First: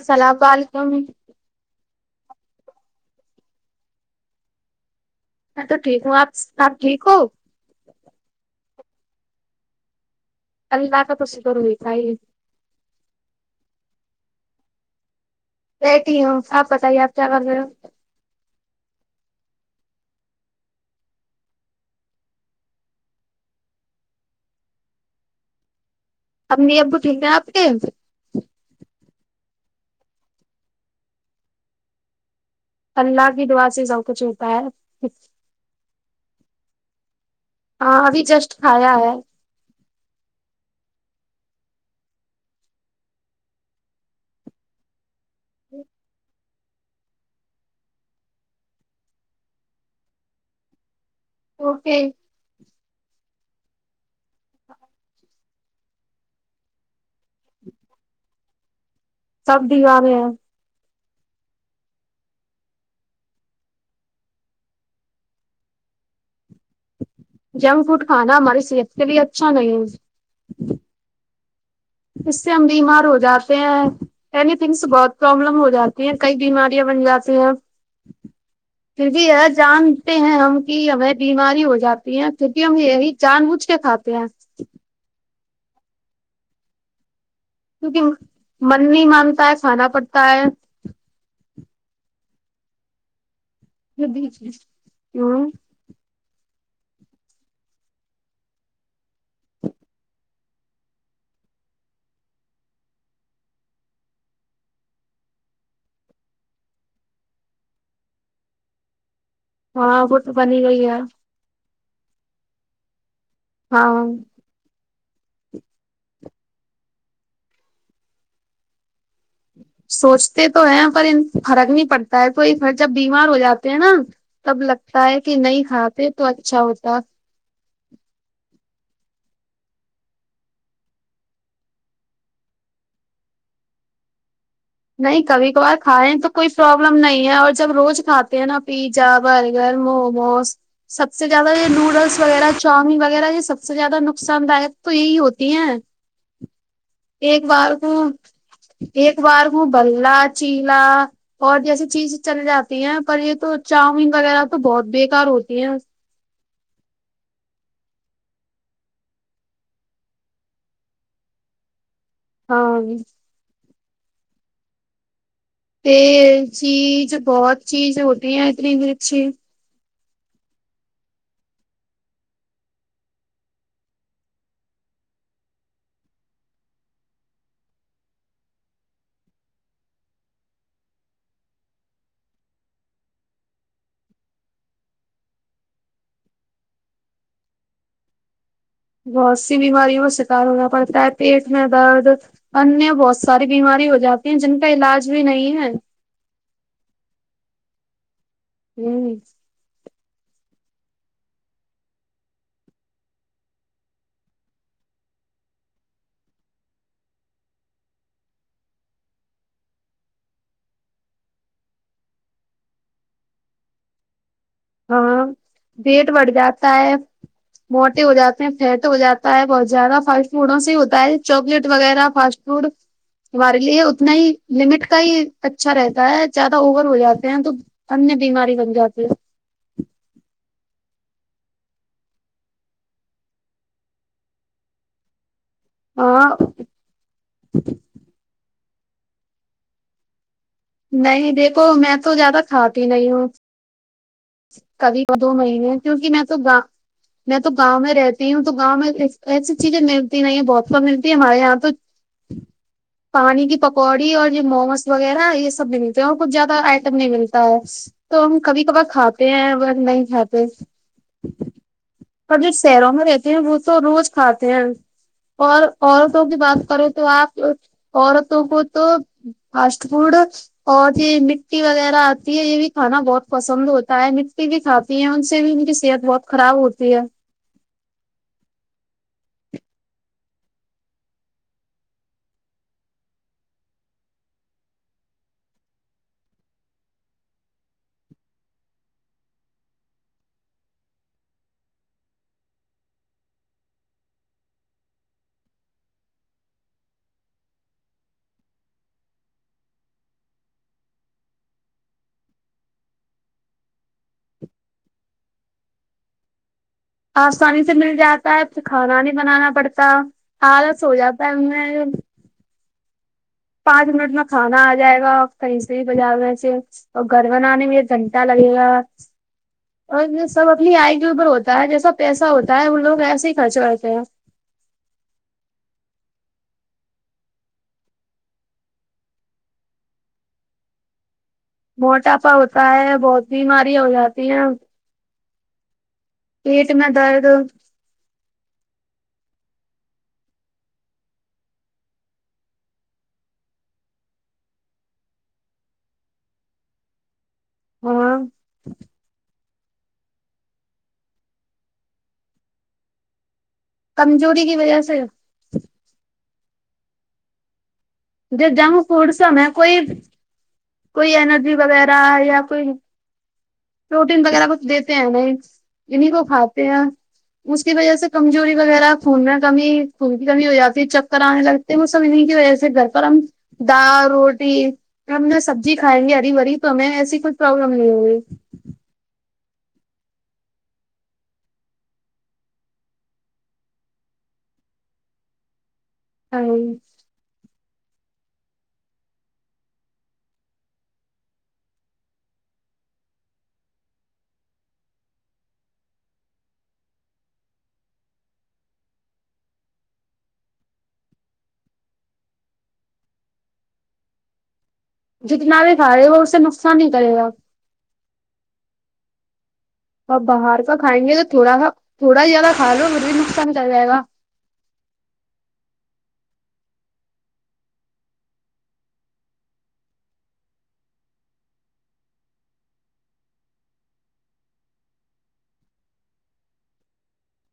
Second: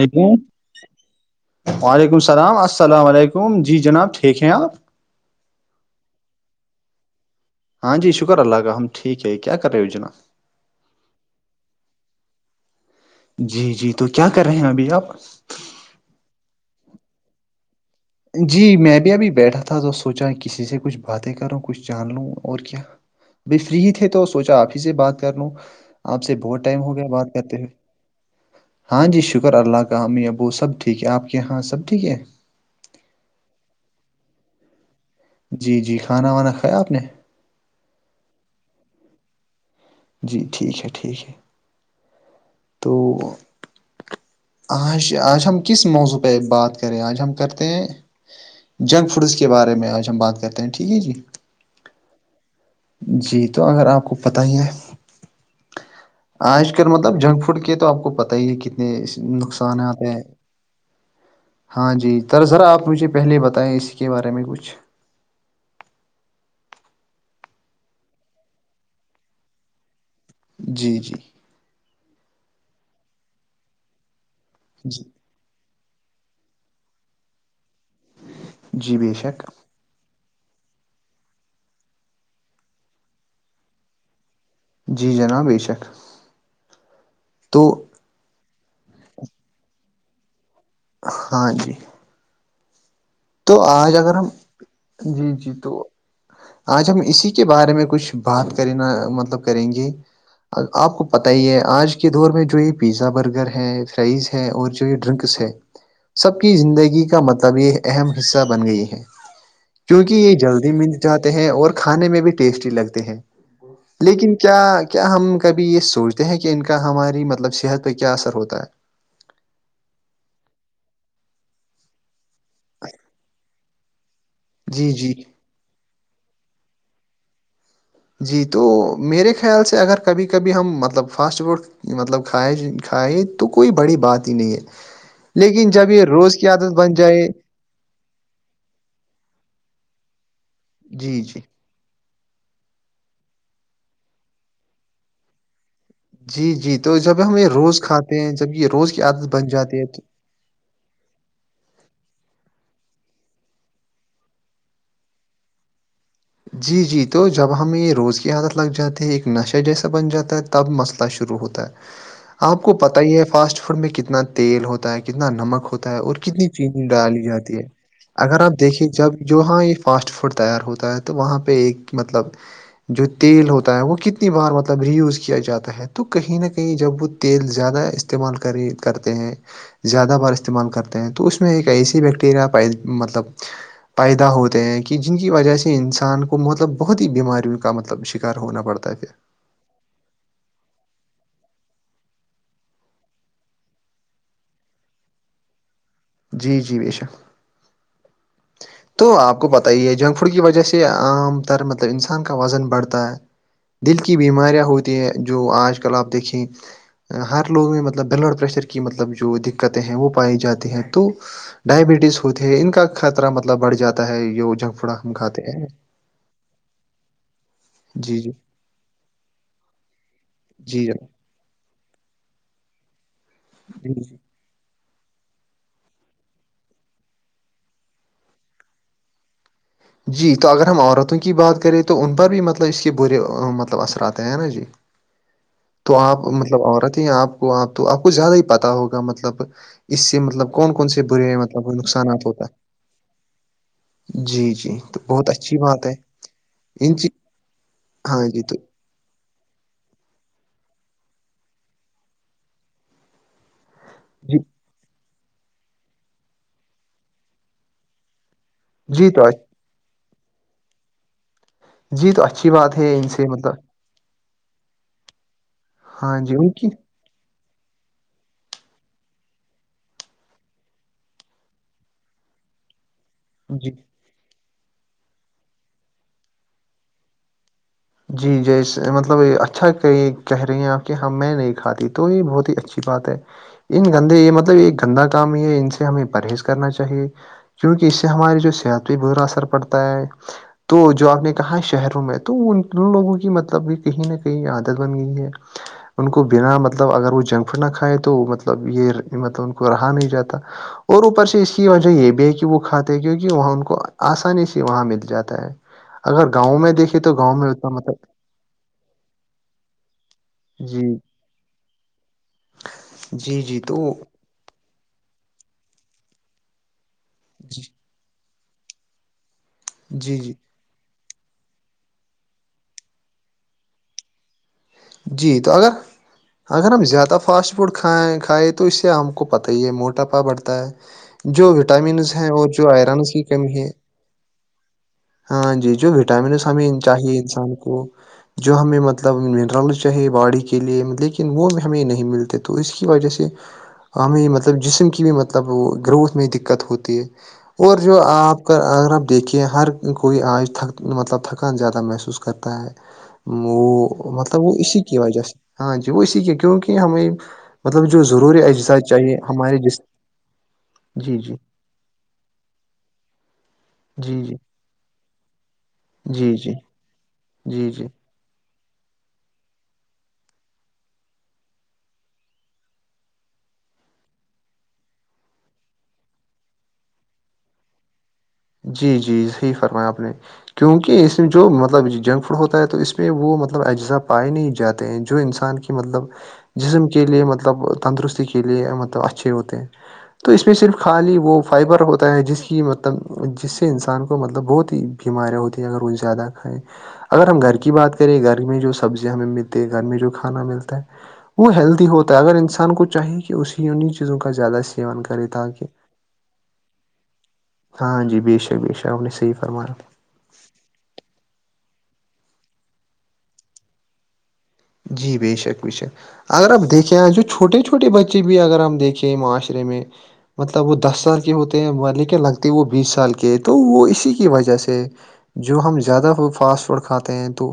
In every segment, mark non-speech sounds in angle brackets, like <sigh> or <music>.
السلام وعلیکم علیکم وعلیکم السلام السلام علیکم جی جناب ٹھیک ہیں آپ میں تو ٹھیک ہوں آپ آپ ٹھیک ہو ہاں جی شکر اللہ کا ہم ٹھیک ہے کیا کر رہے ہیں وجنا ار ن کاا توسے کرو یہ کائی جی جی تو کیا کر رہے ہیں ابھی آپ بیٹتی ہوں آپ بتائیے آپ کیا کر رہے ہو جی میں بھی ابھی بیٹھا تھا تو سوچا کسی سے کچھ باتیں کروں کچھ جان لوں اور کیا بائی فری ہی تھے تو سوچا آپ ہی سے بات کر لوں آپ سے بہت امی ٹائم ہو ابو گیا ٹھیک بات ہیں آپ کرتے کے ہوئے ہاں جی شکر اللہ کا اام ابو سب ٹھیک ہے آپ کے یہاں سب ٹھیک ہے اللہ کی دعا سے سب کچھ ہوتا ہے جی جی کھانا وانا کھایا آپ نے ہاں ابھی جسٹ کھایا ہے جی ٹھیک ہے ٹھیک ہے تو آج آج ہم کس موضوع پہ بات کریں آج ہم کرتے ہیں جنک فوڈس کے بارے میں آج ہم بات کرتے ہیں ٹھیک ہے جی اوکے جی تو اگر آپ کو پتہ ہی ہے آج کل مطلب جنک فوڈ کے تو آپ کو پت ہی ہے کتنے سب نقصانات بیمارے ہیں ہاں جی در ذرا آپ مجھے پہلے بتائیں اسی کے بارے میں کچھ جنک فوڈ کھانا ہماری صحت کے لیے اچھا نہیں ہے جی جی اس سے ہم بیمار ہو جاتے ہیں اینی تھنگس جی بہت پرابلم ہو جاتی ہیں کئی بیماریاں بن جاتی ہیں جی پھر بے بھی شک یہ جان ہیں ہم کی ہمیں بیماری ہو جاتی ہے کیونکہ ہم یہی جان بوجھ کے کھاتے ہیں جی جناب بے شک تو کیکہ من نہیں مانتا ہے کھانا پڑتا ہے ہاں جی تو آج اگر ہم جی ہوں جی تو آج ہم اسی کے بارے میں کچھ بات کرینا مطلب کریں گے آپ کو پت ہی ہے آج کے دور میں جو یہ پیزا برگر ہے فرائز ہے ہیں اور جو ڈرنکس ہے سب کی زندگی کا مطلب یہ اہم حصہ بن گئی ہیں ہاں کیونکہ وہ تو یہ بنی جلدی گئی مل ہے جاتتا ہیں اور کھانے میں بھی ٹیسٹی لگتے ہیں ہاں لیکن کیا کیا ہم کبھی یہ سوچتے ہیں کہ ان کا ہماری مطلب صحت پہ کیا اثر ہوتا ہے سوچتے تو ہیں پر فرق نہیں پڑتا ہے توھر جب ہے بیمار ہو جاتے ہیں نا تب جی لگتا جی ہے کہ نہیں کھاتے تو اچھا ہوتا جی تو میرے خیال سے اگر کبھی کبھی ہم مطلب فاسٹ فوڈ مطلب کھائے کھائے تو کوئی بڑی بات ہی نہیں ہے نہیں کبھی لیکن کبھار جب یہ کھائےیں تو روز کی کوئی عادت بن پروابلم جائے نہیں ہے اور جب روز کھاتے ہیں نا پی پا برگر موموز سب جی سے جی زیادہ یہ نوڈلس وغیرہ <inaudible> شامی وغیرہ یہ سب سے زیادہ نقصان داک تو یہی ہوتی ہیں جی جی تو جب ہم ایک یہ بار روز کو کھاتے ہیں جب یہ روز کی عادت بن جاتی ہے تو کاچیلا <inaudible> اور جیسی چیز چل جاتی ہیں پر یہ تو چاؤمین وغیرہ تو بہت بیکار ہوتی ہے جی جی تو جب ہم یہ روز کی عادت لگ جاتے ہے ایک نشہ جیسا بن جاتا ہے تب مسئلہ شروع ہوتا ہے آپ کو ہاں پتا ہی ہے فاسٹ فوڈ میں کتنا تیل ہوتا ہے کتنا نمک ہوتا ہوتا ہے اور تیل کتنی چینین چیز ڈالی جاتی بہت ہے چیز ہوتی اگر ہیں آپ اتنی دیکھیں جب مرچی جو ہاں یہ فاسٹ فوڈ تیار ہوتا ہے تو وہاں پہ ایک مطلب جو تیل ہوتا ہے وہ کتنی بار مطلب رییوز کیا جاتا ہے تو کہیں نہ کہیں جب وہ تیل زیادہ استعمال کری کرتے ہیں زیادہ بار استعمال کرتے ہیں تو اس میں ایک ایسی بیکٹیریا پ مطلب پیدا ہوتے ہیں کہ جن کی وجہ سے انسان انسان کو مطلب بہت ہی بیماریوں کا مطلب شکار ہونا پڑتا ہے پھر بہت سی بیماریوں کا شکار ہونا پڑتا ہے پیٹ میں درد انیہ بہت ساری بیماری ہو جاتی ہیں جن کا علاج بھی نہیں ہے جی جی بشک تو ہ آپ کو پت ہی ہے جنک فوڈ کی وجہ سے عام تر مطلب انسان کا وزن بڑھتا ہے دل کی بیماریاں ہوتی ہیں جو آج کل آپ دیکھیں ہر لوگ میں مطلب بلڈ پریشر کی مطلب جو دقتیں ہیں وہ پائی جاتی ہیں تو ڈائبٹیز ہوتی ہے ان کا خطرہ مطلب بڑھ جاتا ہے یہ جنک پوڑا ہم کھاتے ہیں ریٹ بڑھ جاتا ہے <unintelligible> موٹے ہو جی جی جاتے ہیں فیٹ ہو جاتا ہے بہت زیادہ فھل فوٹوں سے جی ہوتا جناب ہے چواکلیٹ وغیرہ فاسٹ فوڈ ہمارے لیے جی اتنا جی ہی لمٹ کا ہی اچھا رہتا ہے زیادہ اوور ہو جاتے ہیں تو انیہ بیماری بن جاتی ہے ہ <inaudible> جی تو اگر ہم عورتوں کی بات کریں تو ان پر بھی مطلب اس کے برے مطلب اثر آتے ہیں ہے نا جی تو آپ ہاں مطلب عورت ہیں آپ کو آپ تو آپ کو زیادہ ہی پتتا ہوگا مطلب اس سے مطلب کون کون سے نہیں برے مطلب دیکھو کوئی میں نقصانات ہوتا ہے جی جی تو کبھیب بہت دو اچھی مہینے بات ہے کیونکہ میں تو گاؤ ان چی <inaudible> میں تو گاؤں میں ہاں رہتی جی ہوں تو گاؤں میں ایسی چیزیں ملتی ن بہت کم ملتی ہے ہمارے یہاں تو پانی کی پ پڑی اور جی یہ موموس وغیرہ یہ سب نہیں ملتے ہیں اور کچھ زیادہ آئٹم نہیں ملتا ہے تو ہم کبھی کبار جی کھاتے تو ہیں نہیں کھاتے جی تو پر اچھی جو بات شہروں ہے میں ان سے رہتی ہیں وہ مطلب تو روز کھاتے ہیں اور ہاں عورتوں جی کی ان بات کریں تو آپ عورتوں کو تو فاسٹ فوڈ اور یہ مٹی وغیرہ آتی ہے یہ بھی کھانا بہت پسند جی ہوتا ہے مٹی بھی کھاتی ہیں ان سے بھی ان کی صحت بہت خراب ہوتی ہے جی جیسے مطلب اچھا کہ کہہ رہی ہیں آپ کہ ہاں میں نہیں کھاتی تو یہ بہت ہی اچھی بات ہے ان گندے یہ مطلب یہ گندا کام یہ ہے ان سے ہمیں پرہیز کرنا چاہیے کیونکہ اس سے ہماریے جو صحت پہ ہی برا اثر پڑتا ہے تو جو آپ نے کہا شہروں میں تو ان ان لوگوں کی مطلب بھی کہیں نہ کہیں عادت بن گئی ہے ان کو بنا مطلب اگر وہ جنک فڈ نہ کھائے تو مطلب یہ مطلب ان کو رہا نہیں جاتا اور اوپر سے اس کی وجہ یہ بھی ہے کہ وہ کھاتے ہیں کیونکہ وہاں ان کو آسانی سے وہاں مل جاتا ہے اگر گاؤں میں دیکھے تو گاؤں میں آسانی سے مل مطلب جاتا ہے تو کھانا نہیں بنانا پڑتا آالس جی ہو جاتا ہے جی جی تو پانچ منٹ میں کھانا آ جائے گا کہیں سے ہی بجار میںے اور گھر جی بنانے میں کھنٹا لگے گا اور جی یہ جی سب نی آئی کے اوپر ہوتا ہے جیسا پیسہ ہوتا ہے وہ لوگ ایسے ہی خرچ کرتے ہیں جی تو اگر اگر ہم زیادہ فاٹ فوڈ کھائیں کھائائے تو اس سے ہم کو پتہ ہی ہے موٹاپا بڑھتا ہے جو وٹامنس ہیں موٹاپا اور جو ہوتا ہے آئرنس کی بہت کمی ہے بیماریاں ہو جاتی ہیں ہاں جی جو وٹامنس ہمیں پیٹ میں چاہیے درد انسان کو جو ہمیں مطلب ڈرل چاہے باڑی کے لیے لیکن وہ بھی ہمیں نہیں ملتے تو اس کی وجہ سے ہمیں مطلب جسم کی بھی مطلب گروتھ میں دقت ہوتی ہے اور جو آپ کا اگر آپ دیکھیے ہر کوئی آنج تھک مطلب تھکان زیادہ محسوس کرتا ہے وہ کمزور مطلب اسی کی وجہ سے ہاں جی وہ اسی کی کیونکہ ہمیں مطلب جو ضرور ج جنک فوڈ سیں کوئی کوئی جی جی ارجی وغیرہ یا کوئی جی پروٹین جی وغیرہ کچھ دیتے ہیں نہیں انیں کو جی جی کھاتے ہیں اس جی کی جی وجہ سے کمزوری وغیرہ خون میں کمی خون کی کمی ہو یا پھر چکر آنے لگتے ہیں وہ سمجھنے کی وجہ سے گ پرم دال روٹی ہم جو سبزی کھائیں گے ہری بھری تو ہمیں ایسی کچھ پروابلم نہیں ہوگی جی جی صحیح فرمایا آپ نے کیونکہ اس میں جو مطلب جنک فوڈ ہوتا ہے تو اس میں وہ مطلب اجزا پائے نہیں جاتے ہیں جو انسان کی مطلب جسم کے کے لیے مطلب تندرستی کے لیے مطلب اچھے ہوتے ہیں تو اس میں صرف خالی وہ فائبر ہوتا ہے جس کی مطلب جس سے انسان کو مطلب بہت ہی بیماریاں ہوتی ہیں اگر وہ زیادہ کھائیں اگر ہم گھر کی بات کریں گھر میں جو سبزیاں ہمیں ملتی ہے گھر میں جو کھانا ملتا ہے وہ ہیلدی ہوتا ہے اگر انسان کو چاہیے کہ اسی انہیں چیزوں کا زیادہ سیکھ جتناارے کھا رہے ہوا اس سے نقصان ہی کرے گا ہاں جی بے شک بےش شک ہمن نے س صحیح فرمان ا آپ باہر کا کائیں گے تو تھوڑا سا تھوڑا زیادہ کھا لو پھر بھی نقصان کر جائے گا جی بے شک وشے اگر آپ دیکھیں آ جو چھوٹے چھوٹے بچے بھی اگر ہم دیکھیں معاشرے میں مطلب وہ دس سال کے ہوتے ہیں لیکن لگتے وہ بیس سال کے تو وہ اسی کی وجہ سے جو ہم زیادہ فاسٹ فوڈ کھاتے ہیں تو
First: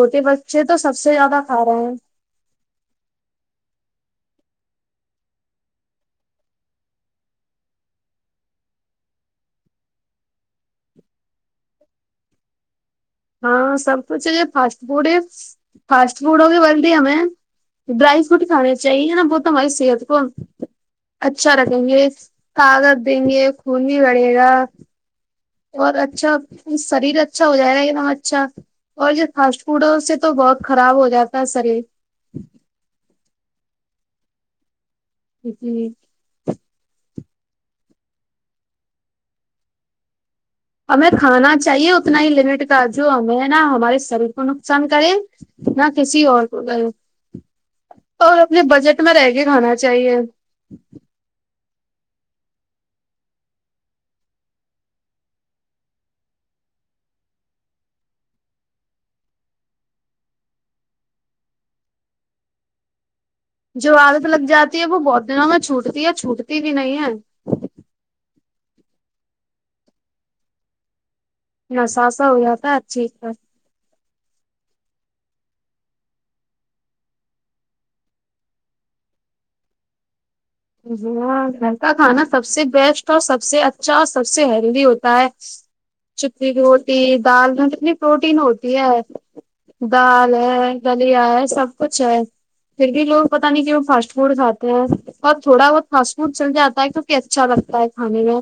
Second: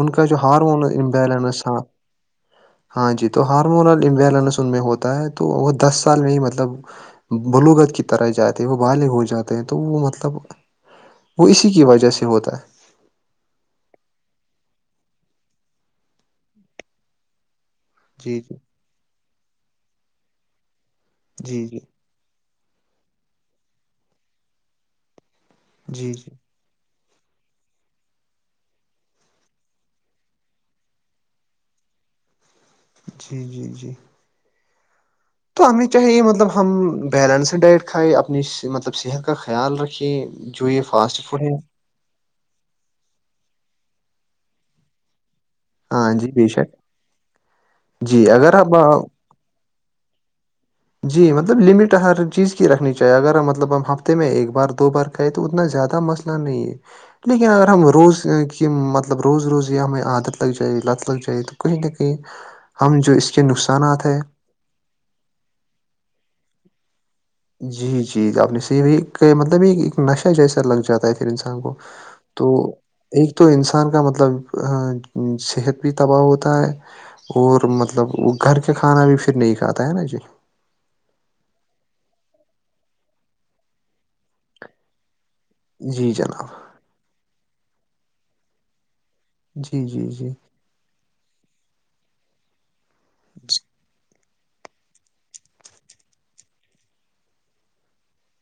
ان کا جو بچے تو ہارمون سب سے زیادہ کھا امبیلنس ہاں رہے ہیں ہاں جی تو ہارمونل امبیلنس ان میں ہوتا ہے تو وہ دس سال میں ہی مطلب بلوغت کی طرح جاتے ہیں وہ بالغ ہو جاتے ہیں تو وہ مطلب وہ اسی کی وجہ سے ہوتا ہے ہاں سب کچھ ہے یہ فاسٹ فوڈ فاسٹ فوڈ ہوگے بولدی ہمیں ڈرائی ف جی روٹی کھانی چاہیے نا ب تو ہماری صحت کو اچھا جی جی رکھیں گے کگادیںنے کندی گڑے گا اور جی جی اچھا جی شریر اچھا ہو جائے گا کہ نا اچھا اور یہ فاسٹ فوڈ سے تو بہت خراب ہو جاتا ہے شریر جی جی جی تو ہمیں جی چاہیے مطلب ہم بیلنس ڈائٹ کھائےیں اپنی مطلب صحت کا خیال رکھے جو یہ ہمیں فاسٹ فوڈ ہے کھانا چاہیے اتنا ہی لمٹ کا جو ہمیں نا ہمارے شریر کو نقصان کرے نہ ہاں کسی جی اور بے کو شک گ جی اور اگر اپنے آپ بجٹ میں رہ کے کھانا چاہیے جی مطلب لمٹ ہر چیز کی رکھنی چاہیے اگر مطلب ہم ہفتے میں ایک بار دو بار کہے تو اتنا زیادہ مسئلہ نہیں ہے لیکن اگر ہم روز کی مطلب روز روز یہ ہمیں عادت لگ جائے لت لگ جائے تو کہیں نہ کہیں ج ہم جو اس کے ن جو عادت لگ جاتی ہے وہ بہت دنوں میں چھوٹتی ہے چھوٹتی بھی نہیں ہے جی جی ج آپ نے سے مطلب یہ ایک نشہ جیسا لگ جاتا ہے انسان کو نشہ سا ہو تو جاتا ہے اچھی طرح۔ ایک تو انسان انسان کا مطلب صحت بھی تباہ ہوتا ہے اور مطلب وہ گھر کا کھانا بھی پھر نہیں کھاتا ہے نا جی ہاں گھر کا کھانا سب سے بیسٹ اور سب سے اچھا اور سب سے ہیلدی ہوتا ہے جی چی جناب کی ہوتی دالتنی پروٹین ہوتی ہے جی جی جی دال گلیا ہے سب کچھ ہے پھر بھی لوگ پتاہ نہیں کہ وہ فاسٹ فوڈ کھاتے ہیں اور تھوڑا بہت فاسٹ فوڈ چل جاتا ہے کیونکہ اچھا لگتا ہے کھے میں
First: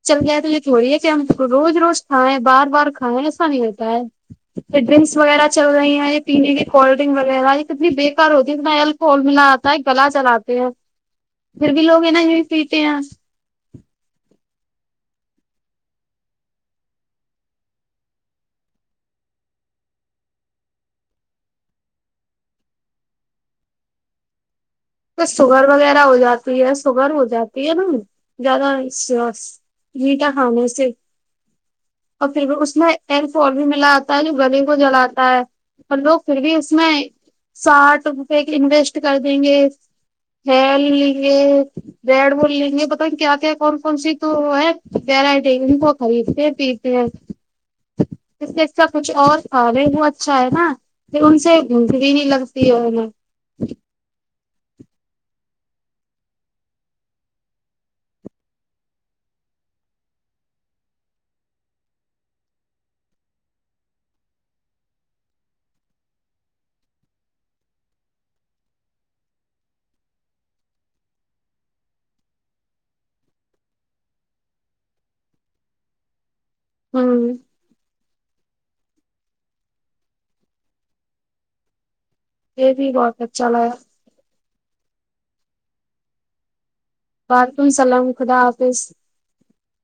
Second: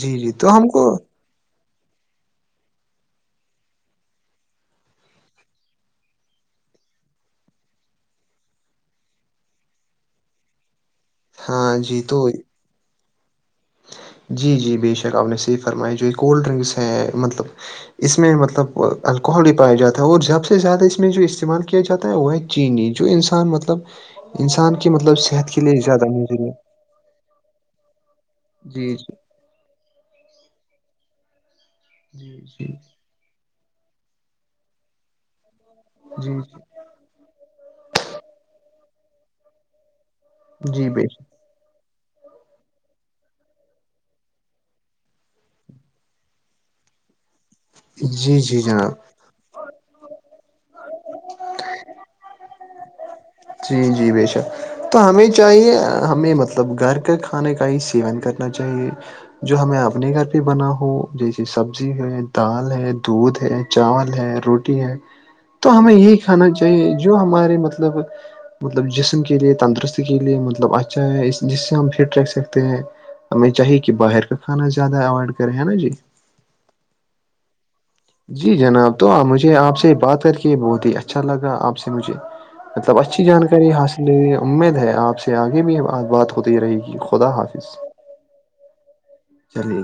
جی چل جی گیا ہے تو یہ ہم کو تھوڑی ہے کہ ہم روز روز کھائیں بار بار کھائیں ایسا نہیں ہوتا ہے پ ڈرنکس وغیرہ چل رہی ہیں یہ پینے کی کولڈ ڈرنک وغیرہ یہ کتنی بےیکار ہوتی ہے اتنا ہی کول ملا آا ہے گلا چلاتے ہیں پھر ہاں بھی جی لوگ انہ تو ہی پیتے ہیں جی جی بے شک آپ نے صحیح فرما جو یہ کولڈ ڈرنکس ہیں مطلب اس میں مطلب الکحل ہی پایا جاتا ہے اور سیاب سے زیادہ اس میں جو استعمال کیا جاتا ہے وہ ہے چی نہیں جو انسان مطلب انسان کے مطلب صحت کے لیے زیادہ نہیںضر س گم ہو جاتی ہے نا زیادہ جی جٹا خانان سے اور جی جی پھر اس جی میں ٹین ف بھی ملا آتا ہے جو گل کو جلاتا ہے اور لوگ پھر جی بھی جی اس اس میں ساٹھ روپئے کے انویسٹ کر دیں گے جی ہی بے لی گ بیڈ بول لیں گے بت کیا کیا کون کون سی تو ہے یرائٹی ان کو خریدتے پ جی جی ج جی اس کا جناب کچھ اور کااب ہے وہ اچھا ہے نا پ ان سے گھند بھی نہیں لگ تی ہے ن جی جی ب شک تو ہمیں چاہیے ہمیں مطلب گھر کا کھانے کا ہی سیون کرنا چاہیے جو ہمیں اپنے گھر پہ بنا ہو جیسے سبزی ہے دال ہے دودھ ہے چاول ہے روٹی ہے تو ہمیں یہی کھانا چاہیے جو ہمارے مطلب مطلب جسم کے لیے تندرستی کے لیے مطلب اچھا ہے جس سے ہم فٹ ر سکتے ہیں ہمیں چاہیے کہ باہر کا کھانا زیادہ اوائڈ کرے ہے نا جی ہوں جی جناب تو مجھے آپ سے بات کر کے بہت ہی اچھا لگا آپ سے مجھے یہ بھی مطلب بہت اچھی اچھا جانکاری لگا حاصل امید ہے آپ سے آگے بھی بات ہوتی رہے گی خدا وعلیکم حافظ السلام خدا حافظ چلیے